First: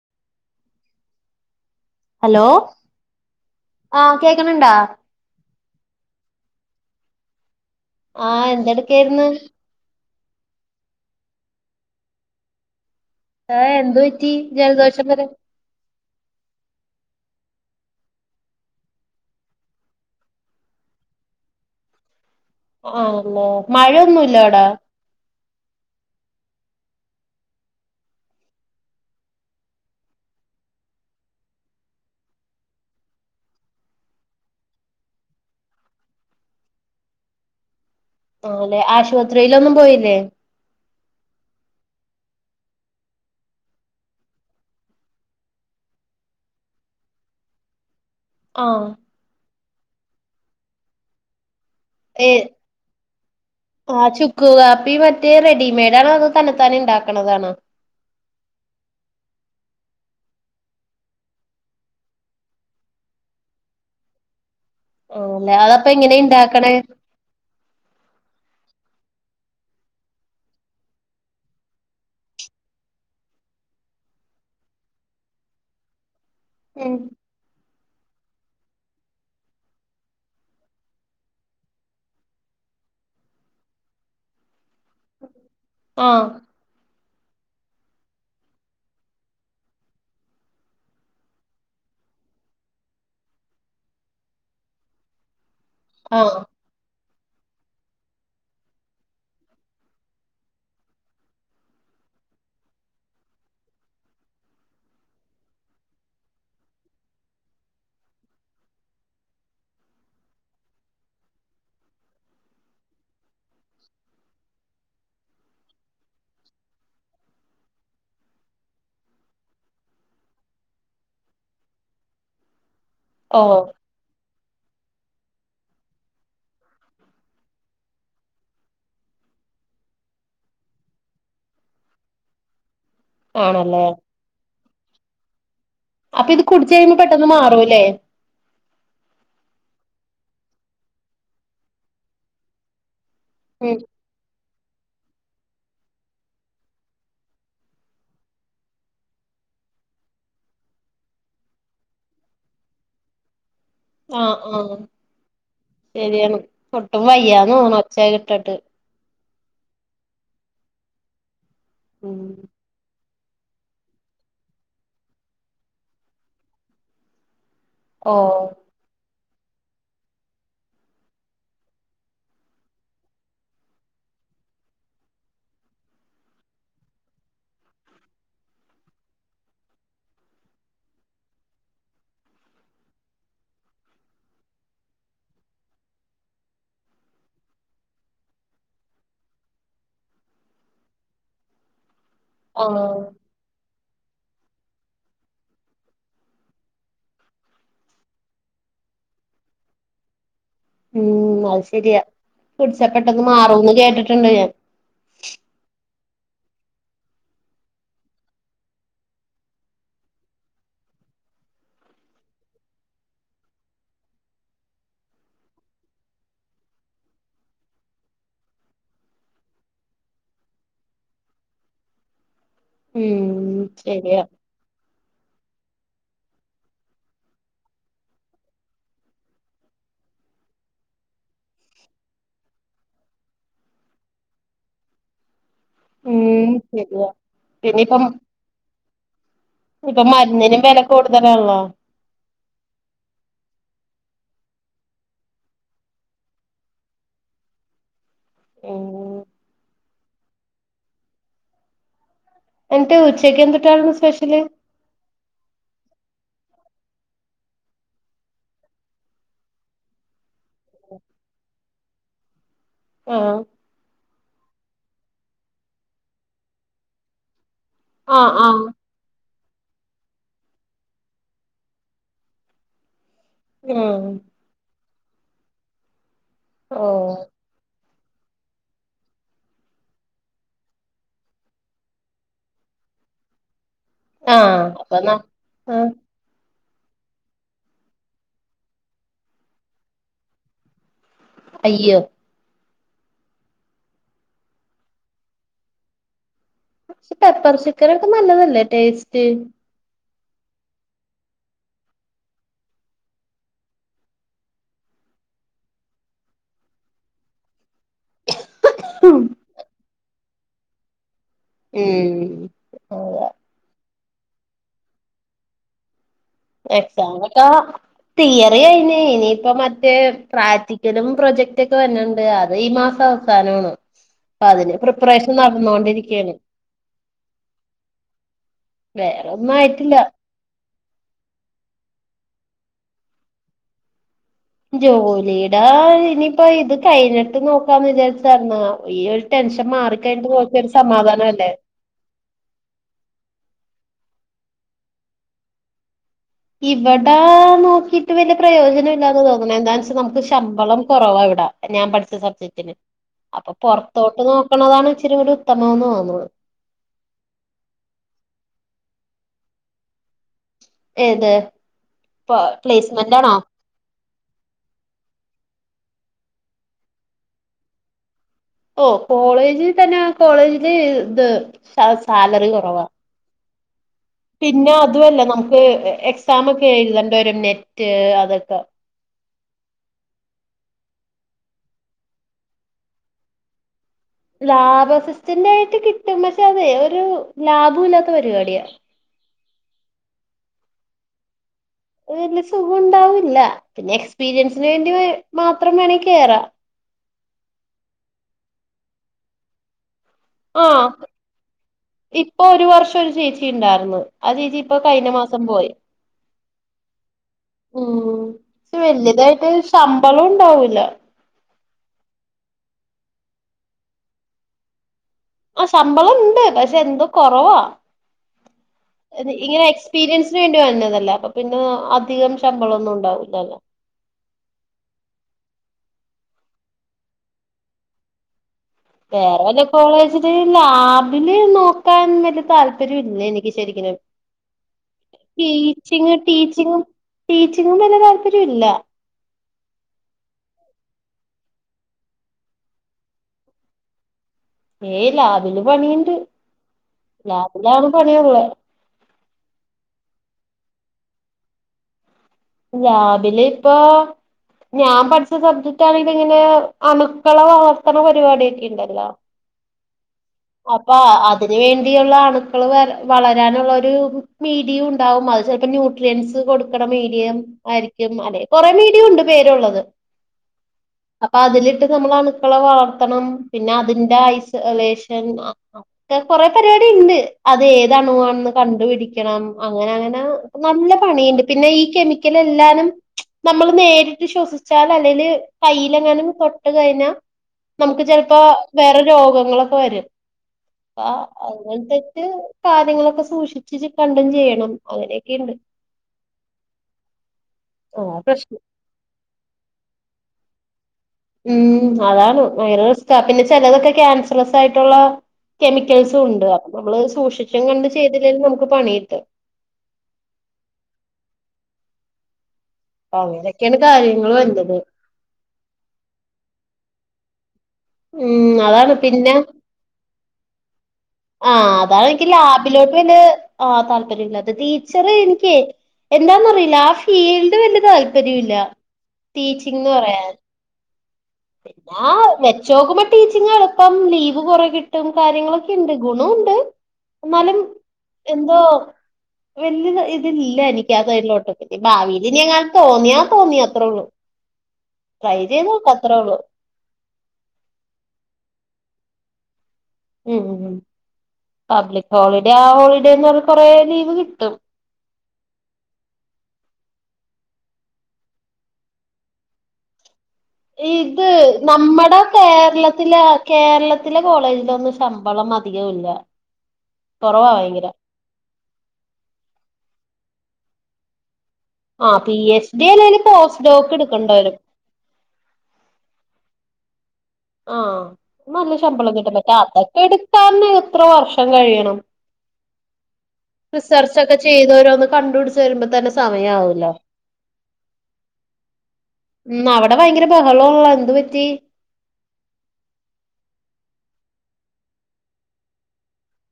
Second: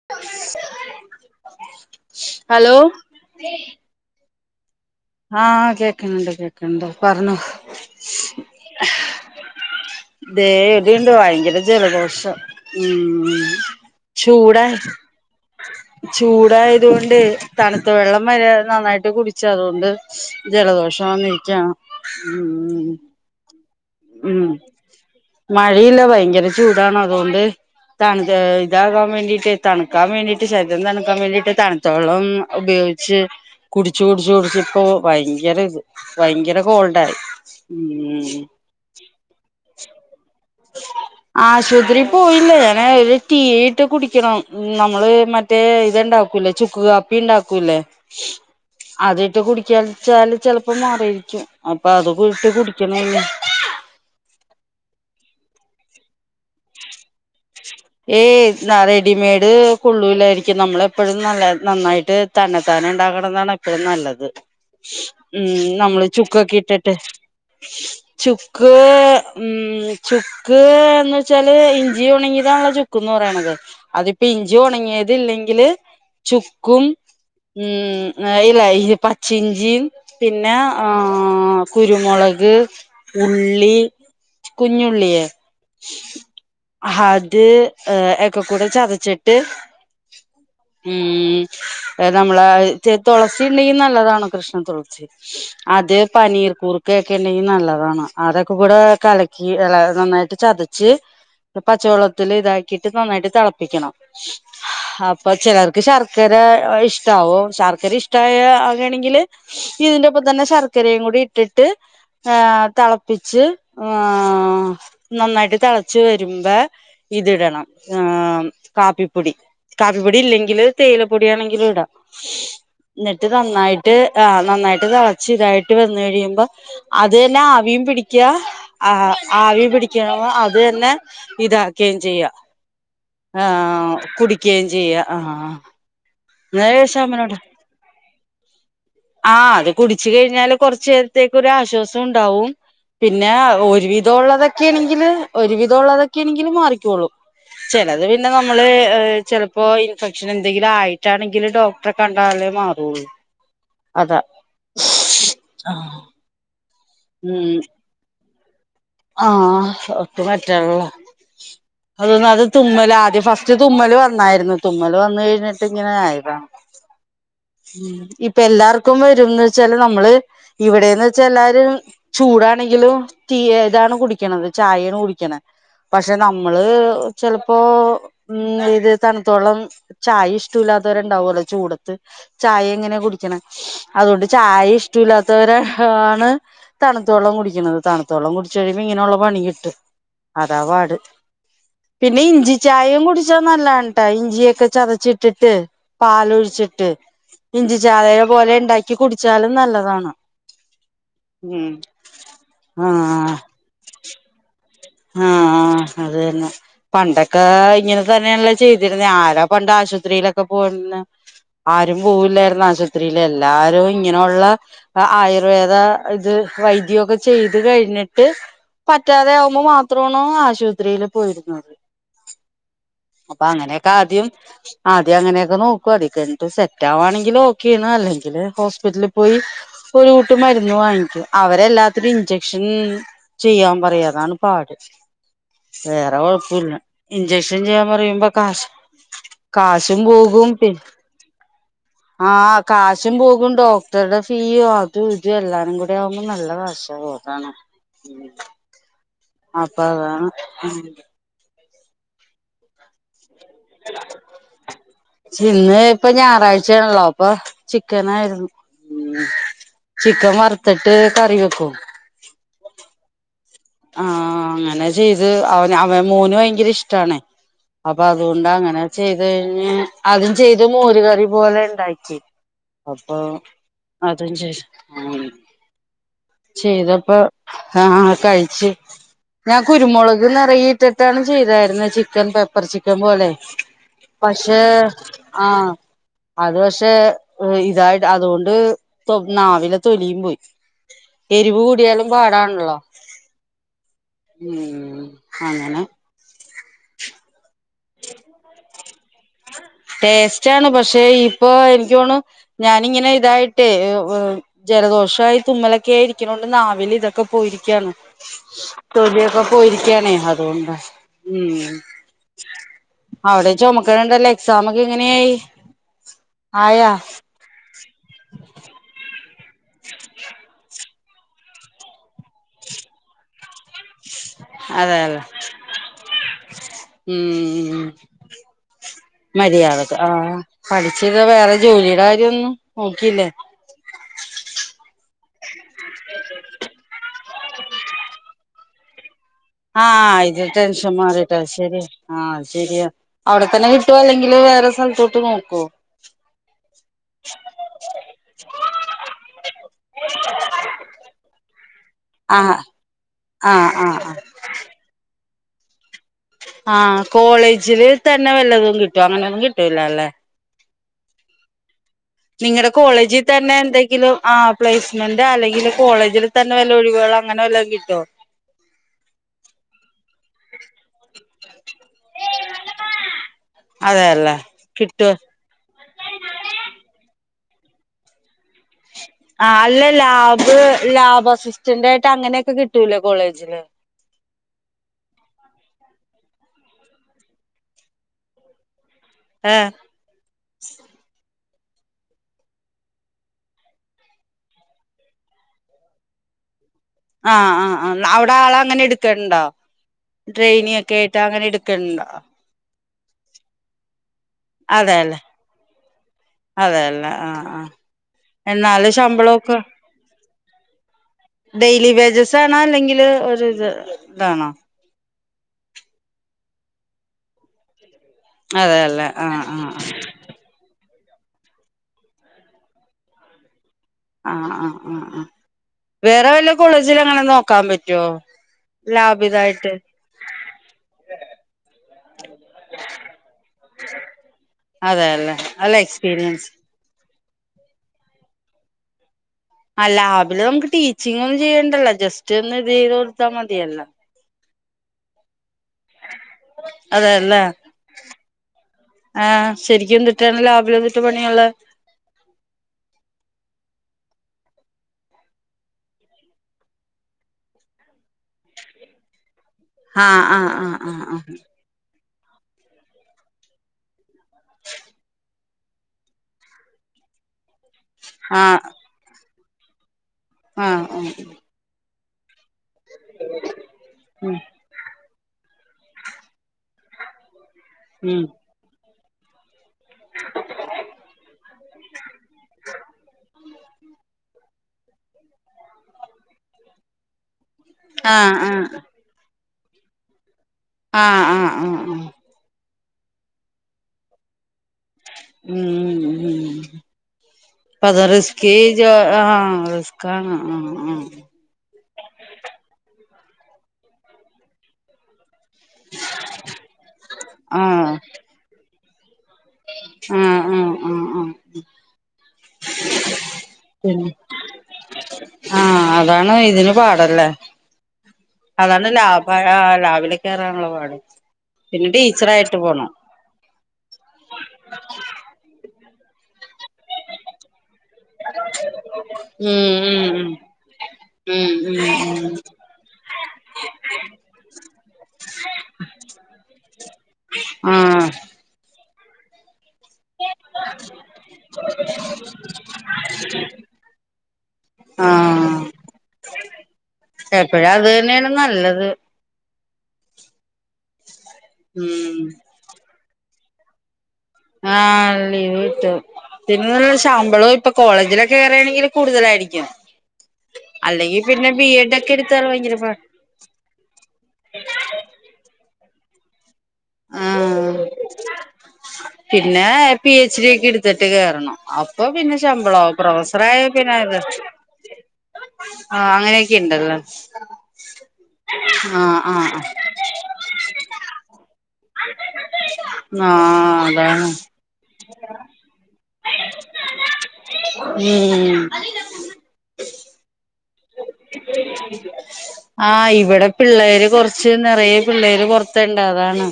[inaudible] Hello ആ കേക്ണ് ണ്ടോ ആഹ് കേക്കണ് ണ്ട് കേക്കണ് ണ്ട് പറഞ്ഞൊ ആഹ് എന്തടുക്കെയിരുന്ന് ദേ എടുണ്ട് ഭയങ്കര ജലദോഷം ഉം ഉം ആഹ് എന്ത് പറ്റി ചൂടാണ് ജലദോഷം വരാൻ ചൂടായതുകൊണ്ട് തണുത്ത വെള്ളം വരെ നന്നായിട്ട് കുടിച്ച അതുകൊണ്ട് ജലദോഷം വന്നിരിക്കാണ് ഉം ആഹ് ലെ മഴയൊന്നുല്ല ഉം അടാ മഴയില്ല ഭയങ്കര ചൂടാണ് അതുകൊണ്ട് തണു ഏഹ് ഇതാകാൻ വേണ്ടീട്ട് തണുക്കാൻ വേണ്ടിട്ട് ശരീരം തണുക്കാൻ വേണ്ടിയിട്ട് തണു ത്തള്ളം ഉപയോഗിച്ച് കുടച്ച് കുടിച്ചു കുടിച്ച് ഇപ്പോ ഭയങ്കര ഇത് ഭയങ്കര കോൾഡായി ഉം ആഹ് ല്ലെ ആശുപത്രിയിലൊന്നും പോയില്ലേ ആശുപത്രി പോയില്ലേ ഇങ്ങനെ ഒരു ടീയിട്ട് കുടിക്കണം നമ്മള് മ മറ്റേ ഇത്ണ്ടാക്കൂലേ ചുക്ക് കാപ്പി ഇണ്ടാക്കൂലേ ആഹ് അതിട്ട് കുടിക്കാച്ചാല് ചെലപ്പോ മാറുയിരിക്കും അപ്പ അത് ഏ ഇട്ട് കുടിക്കണെന്നു ആഹ് ചുക്ക് കാപ്പി മറ്റേ റെഡിമെയ്ഡ് ആണോ അതോ തന്നെ താന്നെ ഉണ്ടാക്ക്ണതാണോ ഏയ് ന്ന റെഡിമെയഡ് കൊള്ളൂലായിരിക്കും നമ്മള് എപ്പോഴും നല്ല നന്നായിട്ട് തന്നെത്താനെ ഇണ്ടാക്കണതാണ് എപ്പഴും നല്ലത് ആണല്ലേ ഉം അതപ്പ നമ്മള് എങ്ങനെ ചുക്കൊക്കെ ഇണ്ടാക്കണേ ഇട്ടിട്ട് ചുക്ക് ഉം ചുക്ക് ചുക്ക് എന്ന് വെച്ചാല് ഇഞ്ചി ഉണങ്ങിതാണ ചുക്കന്ന് പറയണത് അതിപ്പോ ഇഞ്ചി ഉണങ്ങിയത് ഇല്ലെങ്കില് ചുക്കും ഉം ഉം ഇല്ല ഈ പച്ച ഇഞ്ചിയും പിന്നെ ആഹ് കുരുമുളക് ഉള്ളി കുഞ്ഞുള്ളിയെ ആഹ് ഹത് ഏഹ് എക്കെക്കൂടെ ചതച്ചിട്ട് ഉം ഏഹ് നമ്മള തൊളസി ഉണ്ടെങ്കി നല്ലതാണ് കൃഷ്ണ തുളസി അത് ആഹ് പനീർക്കൂർ ക്കെക്കെ ഇണ്ടെങ്കി നല്ലതാണ് അതൊക്കെ കൂടെ കലക്കി അല്ല നന്നായിട്ട് ചതച്ച് ഇത് പച്ചവെള്ളത്തില് ഇതാക്കിട്ട് നന്നായിട്ട് തെളപ്പിക്കണം ഹപ്പൊ ചിലർക്ക് ശർക്കര ഇഷ്ട്ടാവും ശർക്കര ഇഷ്ട്ടായ ആകണെങ്കില് ഇതിന്റെ ഒപ്പം തന്നെ ശർക്കരയും കൂടി ഇട്ടിട്ട് ആഹ് തെളപ്പിച്ച് ആഹ് നന്നായിട്ട് തെളച്ച് വെരുമ്പാ ഇതിടണം ആഹ് കാപ്പിപ്പൊടി കാപ്പിപ്പൊടി ഇല്ലെങ്കില് തേയിലപ്പൊടി ആണെങ്കിലും ഇടാം ന്നട്ട് ഓ നന്നായിട്ട് ആഹ് നന്നായിട്ട് തെളച്ച് ഇതായിട്ട് വന്ന് കഴിയുമ്പോ അത് തന്നെ ആവിയും പിടിക്ക്യ ആഹ് ആവിയും പിടിക്കണ അത് തന്നെ ഇതാക്കുകയും ചെയ്യ ആണല്ലേ ആഹ് കുടിക്കുകയും ചെയ്യ ആഹ് അപ്പൊ ഇത് ഞാൻ കുടിച്ച് കഴിയുമ്പോ ചോദിച്ചു പെട്ടെന്ന് മാറൂല്ലേ ആഹ് അത് കുടിച്ച് കഴിഞ്ഞാല് കുറച്ച് നേരത്തേക്ക് ഒരു ആശ്വാസം ഉണ്ടാവും പിന്നെ ഉം ഒരുവിധം ള്ളൊതൊക്കെണെങ്കില് ഒരുവിധം ള്ളൊതൊക്കെണെങ്കിൽ മാറിക്കോളും ചെലത് പിന്നെ നമ്മള് ഏഹ് ചെലപ്പോ ഇൻഫെക്ഷൻ എന്തെങ്കിലും ആയിട്ടാണെങ്കിൽ ഡോക് ക്ട്രറെ കണ്ടാലേ മാറുള്ളൂ അതാ ആഹ് ആഹ് ശരിയാണ് ഒട്ടും വയ്യാന്ന് തോന്നുന്നു ഒച്ച കേട്ടിട്ട് ആഹ് ഒട്ടും പറ്റ്ണ്ല്ല ഉം അതൊന്ന് അത് തുമ്മലാദ്യം ഫസ്റ്റ് തുമ്മല് വന്നായിരുന്നു തുമ്മൽ വന്നു കഴിഞ്ഞിട്ട് ഇങ്ങനെ ആയിതാണ് ഉം ഓ ഇപ്പൊ എല്ലാർ ക്കും വരുംന്ന് വെച്ചാല് നമ്മള് ഇവിടെന്ന് വെച്ചാൽ എല്ലാരും ചൂടാണെങ്കിലും [unintelligible] ഇതാണ് കുടിക്കണത് ചായാണ് കുടിക്കണെ പക്ഷെ നമ്മള് ചെലപ്പോ ഉം ഇത് തണുത്ത വെള്ളം ചായ ഇഷ്ടംല്ലാത്തവരുണ്ടാവൊല്ലോ ചൂടത്ത് ചായ എങ്ങനെ കുടിക്കണെ അതുകൊണ്ട് ചായ ഇഷ്ടം ഇല്ലാത്തവരെ ആണ് തണുത്ത വള്ളം കുടിക്കണത് തണുത്ത വള്ളം കുടി ച്ച് കഴിയുമ്പോ ഇങ്ങനെയുള്ള പണി കിട്ടും അതാ പാട് പിന്നെ ഇഞ്ചി ചയേം ആഹ് കുടി ച്ചാ നല്ലാണ് ട്ടാ ഇഞ്ചിയൊക്കെ ചതച്ചിട്ടിട്ട് പാലൊഴിച്ചിട്ട് ഇഞ്ചി ചായേടെ പോലെ ഉണ്ടാക്കി കുടിച്ചാലും നല്ലതാണ് ഉം അത് ശരിയാ കുടിച്ചാ പെട്ടൊന്ന് ആഹ് മാറുംന്ന് കേട്ടിട്ടുണ്ട് ഞാൻ ആഹ് അത് തന്നെ പണ്ടക്കെ ഇങ്ങനെ തന്നെയല്ലേ ചെയ്തിരുന്നെ ആരാ പണ്ട് ആശുപത്രിയിലൊക്കെ പോയിന്നെ ആരും പോവില്ലാർന്ന് ആശുപത്രിൽ എല്ലാരും ഇങ്ങനെ ഒള്ള ആയുർവേദ ഇത് വൈദ്യോക്കെ ചെയ്ത് കഴിഞ്ഞിട്ട് പറ്റാതെ ആവുമ്പോ മാ ത്രാണ് ആശുപത്രിയില് പോയിരുന്നത് ഉം അപ്പങ്ങനെക്കെ ശരിയാ ആദ്യം ആദ്യം അങ്ങനെയൊക്കെ നോക്കും അതി കിയഞ്ഞ്ട്ട് സെറ്റ് ആവാണെങ്കിൽ ഓക്കെണ് അല്ലെങ്കില് ഹോസ്പിറ്റലിൽ പോയി ഇപ്പം ഒരു കൂട്ട് മരുന്ന് വാങ്ങിക്കും അവരെല്ലാത്തിനും ഇഞ്ചെക്ഷൻ ചെയ്യാൻ പറയും അതാണ് പാട് വേറെ ഉം കൊഴപ്പുല്ല ശരിയാ ഇഞ്ചക്ഷൻ ചെയ്യാൻ പിന്നിപ്പം പറയുമ്പോ ഇപ്പം കാഷ് കാശും ഇപ്പം പോകും മരുന്നിനും വെല പിന്നെ കൂടുതലാണല്ലോ ആഹ് കാശും പോകും ഡോക്ടറ്ടെ ഫീ അതും ഇതു എല്ലാതും കൂടി ആവുമ്പോ നല്ല കാഷാ ഓഹ് അതാണ് ഏ അപ്പം അതാണ് എന്നിട്ട് ഉച്ചയ്ക്ക് എന്ത്‌ട്ടാണ് സ്പെഷ്യല് ചിന്ന് ഇപ്പം ഞായറാഴ്ചേണല്ലോ അപ്പൊ ചിക്കനായിര്ന്ന് ഉം ചിക്കൻ വറ്ത്ത്ട്ട് കറി വെക്കും ആഹ് ആഹ് ങ്ങനെ ചെയ്ത് അവന് അവൻ മോന് വയങ്കര ഇഷ്ടാണ് അപ്പൊ ആഹ് അതുകൊണ്ട് ആഹ് അങ്ങനെ ചെയ്ത് കഴിഞ്ഞ് അതും ചെയ്ത് മോരുകറി പോലെ ണ്ടാക്കി അപ്പൊ ആഹ് അതും ചേഷ ഉം ഓഹ് ചെയ്തപ്പൊ ആഹ് കൈച്ച് ഞാൻ കുരുമുളക് നിറയെട്ടിട്ടാണ് ചെയ്തായിര്ന്ന് ചിക്കൻ പെപ്പർ ചിക്കൻ പോലെ പക്ഷെ ആഹ് അപ്പൊ ന ആഹ് അത് പക്ഷെ ഇതായിട് അതുകൊണ്ട് തൊ നാവിലെ തൊലിയും പോയി എരിവ് അയ്യോ കൂടിയാലും പാടാണല്ലോ ഉം അങ്ങനെ പെപ്പർ ചിക്കനൊക്കെ നല്ലതല്ലേ ടേസ്റ്റ് ടേസ്റ്റാണ് പക്ഷേ ഇപ്പൊ എനിക്ക് തോണ് ഞാനിങ്ങനെ ഇതായിട്ടേ ഉ ഉ ജലദോഷയി തുമ്മലൊക്കെയി ഇരിക്ക്ണോണ്ട് നാവിൽ തൊക്കെ പോയിരിക്കാണ് തൊലിയൊക്കെ പോയിരിക്കാണെ അതോണ്ടാ ഉം ഉം അവിടെ ചുമക്ക്ണുണ്ടല്ലോ എക്സാം ഒക്കെ എങ്ങനയായി എക്സാം താ തിയറി കയിന് ഇനിയിപ്പ മറ്റേ പ്രാക്ടിക്കലും പ്രൊജക്റ്റ് ക്കെ വര്ന്ന്ണ്ട് അത് ഈ മാസ വസാനാണ് അപ്പ തിന് അതെല്ല പ്രിപ്പറേഷൻ നടന്നൊണ്ടിരിക്കാണ് ഉം വേറെ ഒന്നും മര്യാദക്ക് ആയിട്ടില്ല ആഹ് പഠിച്ചിത് വേറെ ജോലിടെ കാര്യോന്നും നോക്കിയില്ലേ ജോലി ടേ ഇനിയിപ്പ ഇത് കഴിഞ്ഞിട്ട് നോക്കാന്ന് വിചാരിച്ചാര്ന്ന് ഈ ടെൻഷൻ ആഹ് മാറിക്കഴിഞ്ഞിട്ട് ഇത് നോക്കിയ ഒരു ടെൻഷൻ മാറിയിട്ടത് സമാധാനല്ലേ ശരിയാ ആഹ് ശരിയാ അവിടെത്തന്നെ കിട്ടുവോ അല്ലെങ്കില് വേറെ സ്ഥലത്തോട്ട് നോക്കുവോ ഇവിടാ നോക്കിട്ട് വലിയ പ്രയോജനം ഇല്ലാന്ന് തോന്നുന്നത് എന്താ വെച്ചാൽ നമുക്ക് ശമ്പളം കുറവാ ഇവിടെ ഞാൻ പഠിച്ച ആഹ് സബ്ജക്ടിന് അപ്പ ആഹ് ആഹ് ആഹ് പൊറത്തോട്ട് നോക്കണതാണ് ഇച്ചരി കൂടി ഉത്തമംന്ന് തോന്നുണു ആഹ് കോളേജില് തന്നെ വല്ലതും കിട്ടും അങ്ങനൊന്നും കിട്ടൂല്ല ല്ലേ ഏത് നിങ്ങടെ പ്ലേസ്മെന്റ് കോളേജി ആണോ തന്നെ എന്തെങ്കിലും ആഹ് പ്ലേസ്മെന്റ അല്ലെങ്കില് കോളേജിൽ തന്നെ വല്ല ഒഴിവുകൾ അങ്ങനെ വല്ലതും കിട്ടുമോ ഓഹ് കോളേജിൽ തന്നെ കോളേജില് ഇത് സാലറി കുറവാ അതെല്ലേ പിന്നെ കിട്ടോ അതുല്ല നമക്ക് എക്സാമക്കെ എഴുതേണ്ടിവരും നെറ്റ് അതൊക്കെ ആഹ് അല്ല ലാബ് ലാബ് അസിസ്റ്റന്റ ആയിട്ട് അങ്ങനെയൊക്കെ കിട്ടൂലേ കോളേജില് ലാ ബ് അസിസ്റ്റന്റ് ആയിട്ട് കിട്ടും പക്ഷെ അതെ ഒരു ലാഭ ഇല്ലാത്ത പരിപാടിയാ ഏ വല്യയ സുഖം ഉണ്ടാവില്ല പിന്നെ എക്സ്പീരിയൻസിന് വേണ്ടി മാത്രം വേണെങ്കിൽ കേറാം ആഹ് ആഹ്ആഹ് അവിടെ ആള അങ്ങനെ എടുക്കണ്ടോ ആ ട്രെയിനി ഒക്കെ ആയിട്ട് അങ്ങനെ എടുക്കണ്ടോ ഇപ്പൊ ഒരു വർഷം ഒരു ചേച്ചി ഉണ്ടായിരുന്നു ആ ചേച്ചി ഇപ്പൊ കഴിഞ്ഞ അതെല്ലേ മാസം പോയി അതെല്ലേ ആഹ് ആഹ് ഉ എന്നാല് വലിയതായിട്ട് ശമ്പളമൊക്കെ ശമ്പളം ഉണ്ടാവൂില്ല ഡെയിലി വേജസ് ആണോ അല്ലെങ്കിൽ ഒരുത് ഇതാണോ ആഹ് ശമ്പളം ഉണ്ട് പക്ഷെ എന്തോ കൊറവാ അതെല്ലേ ആഹ് ഇങ്ങനെ ആഹ് എക്സ്പീരിയൻസ് അതിന വേണ്ടി വന്നതല്ലേ അപ്പൊ പിന്നെ അധികം ശമ്പളം ഒന്നും ഉണ്ടാവില്ലല്ലോ ആഹ് ആഹ് ആഹ് ആഹ് വേറെ വല്ല കോളേജിൽ അങ്ങനെ നോക്കാൻ പറ്റുവോ വേറെ വല കോളേജില് ലാബില് നോക്കാൻ വലിയ താല്പര്യം ഇല്ല എനിക്ക് ശരിക്കും അതെല്ലെ അല്ല എക്സ്പീരിയൻസ് ടീച്ചിങ്ങും ടീച്ചിങ്ങും വല്ല താല്പര്യം ഇല്ല ആ ലാബില് നമുക്ക് ടീച്ചിങ് ഒന്നും ചെയ്യേണ്ടല്ല ജസ്റ്റ് ഒന്ന് ഇത് ചെയ്ത് കൊടുത്താൽ മതിയല്ല ഏ ലാബില് പണിയുണ്ട് അതെല്ലേ ലാബിലാണ് പണിയുള്ളേ ആഹ് ശരിക്കും എന്തിട്ടാണ് ലാബിലൊന്തിട്ട് പണിയുള്ളത് ലാബില് ഇപ്പൊ ഞാൻ പഠിച്ച സബ്ജക്ടാ ണെങ്കിൽ ഇങ്ങനെ അണുക്കള വളർത്തന പരിപാടിയൊക്കെ ഉണ്ടല്ലോ ആഹ്ആഹ്ആഹ് ആഹ് ആഹ് ത്തിയുള്ള അണുക്കള് വളരാനുള്ള ഒരുമീഡിയം ഉണ്ടാവും അത്‌ ചെലപ്പം ന്യൂ ട്രിയൻസ് കൊടുക്കണ മീഡിയം ആയിരിക്കും അല്ലെ ആഹ് കൊറെ മീഡിയും ഉണ്ട് പേരുള്ളത് ആഹ് ആഹ് ആഹ് ആഹ് അപ്പൊ അതില് ഇട്ട് നമ്മ ള്അുക്കളെ വളർത്തണം പിന്നെ അതിന്റെ ഉം ഐസ് ലേഷൻ ഒക്കെ കൊറേ പരിപാടി ഉണ്ട് അത് ഏത് ഉം അണുവാണെന്ന് കണ്ടുപിടിക്കണം അങ്ങനെ അങ്ങനെ നല്ല പണിയുണ്ട് പിന്നെ ഈ കെമിക്കൽ എല്ലാനും നമ്മള് നേരിട്ട് ശ്വസിച്ചാൽ അല്ലെല് കൈൽ എങ്ങനെ തൊട്ട് കഴിഞ്ഞാൽ നമുക്ക് ആഹ് ചെിലപ്പോ ആഹ് വേറെ രോഗങ്ങളൊക്കെ വരും ആഹ് ആഹ് ആഹ് ആഹ് അങ്ങനത്തെ കാര്യങ്ങളൊക്കെ സൂക്ഷിച്ച് കണ്ടും ചെയ്യണം അങ്ങനെ അത അതാ റിസ്ക് പ്രശ്നം അ റിസ്കാണ് അതാണ് ഭയങ്കര പിന്നെ ചിലതൊക്കെ ക്യാൻസർലെസ് ആയിട്ടുള്ള കെമിക്കൽസും ഉണ്ട് അപ്പം നമ്മള് സൂക്ഷിച്ചും കണ്ട് ചെയ്തില്ലെിൽ നമുക്ക് പണി കിട്ടും ആഹ ആ അങ്ങനെയൊക്കെയാണ് കാര്യങ്ങൾ വരണത് ആ അതാണ് ഇതിന് പാടല്ലേ ഉം അതാണ് ലാഭ പിന്നെ കറാനുള്ള പാട് ആഹ പിന്നെ അതാണ് എനിക്ക് ടീച്ചറായിട്ട് പോണം ലാബിലോട്ട് ആ് താല്പര്യമില്ല അത് ടീച്ചറ് എനിക്ക് എന്താന്നറിയില്ല ഫീൽഡ് വലിയ താല്പര്യംല്ല ഉം ടീച്ചിങ്ന്ന് ഉം പറയാൻ ഉം ഉം വെച്ച നോക്കുമ്പോ ടീച്ചിങ്ങ എളപ്പം ലീവ് കുറ കിട്ടും കാര്യങ്ങളും ഗുണം ഉണ്ട് എന്നാലും ഉം ആഹ് എന്തോ ഇതില്ല എനിക്ക് തലോട്ടൊ ഭാവിൽ ഇനി യങ്ങാ തോന്നിയാ തോന്നിയ അത്രേ ഉള്ളൂ. ട്രൈ ചെയ്ത് നോക്ക അത്രേ ഉള്ളൂ ഏപ്പോഴും അത് തന്നെയാണ് നല്ലത്. പബ്ലിക് ഉം ഹോളിഡേ ആ ഹോളിഡേന്ന് പറ കൊറെ ലീവ് കിട്ടും. ആഹ് ലീവ് കിട്ടും. പിന്നെ ശമ്പളോം ഇപ്പൊ കോളേജിലൊക്കെ കേറേണെങ്കിൽ കൂടുതലായിരിക്കും. അല്ലെങ്കി ഇത് പിന്നെ ബി എഡ് ഒക്കെ നമ്മടെ എടുത്താൽ ഭയങ്കര പാ കേരളത്തില് കേരളത്തിലെ കോളേജിലൊന്നും ശമ്പളം അധികവുല്ല കൊറവാ ഭയങ്കര ആഹ് പിന്നെ പി എച്ച് ഡി ഒക്കെ എടുത്തിട്ട് കയറണം. അപ്പൊ ആ പിന്നെ പി എച്ച് ഡി ശമ്പളാവും അല്ലേല് പ്രൊഫസറായ പോസ്റ്റ് ഡോക്ക് പിന്നെ എടുക്കണ്ട വരും അഹ് അങ്ങനെയൊക്കെ ഇണ്ടല്ലേ ആഹ് നല്ല ശമ്പളം കിട്ടും ആഹ് [unintelligible] അതൊക്കെ എടുക്കാന്ന് എത്ര വർഷം കഴിയണം ആഹ് റിസർച്ച് അതാണ് ഒക്കെ ചെയ്ത് ഓരോന്ന് കണ്ട് പിടിച്ച് വരുമ്പോ തന്നെ സമയാവൂലോ ഉം അവടെ ഭയങ്കര ബഹളോ ആഹ് ഇവടെ പിള്ളേര് കൊറച്ച് നെറയ പിള്ളേര് പൊറത്തണ്ട് അതാണ്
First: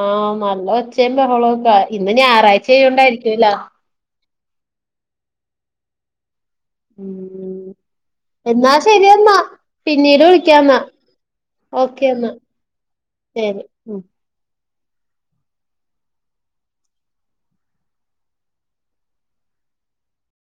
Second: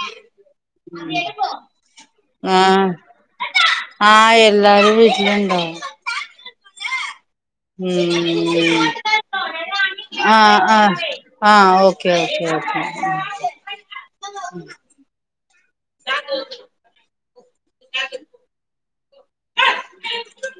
ആഹ് നല്ല ഒച്ചേം ബഹളൊക്കെ ഇന്ന് ഞായറായ്ച ആഹ് ആയോണ്ടായിരിക്കൂല്ലെ? ആഹ് എല്ലാരും വീട്ടില് ഇണ്ടാവും. എന്നാ ഉം ശെരിയെന്നാ ആഹ് ഓക്കെ ശെരി ഉം ഓക്കെ [inaudible] [inaudible] [inaudible]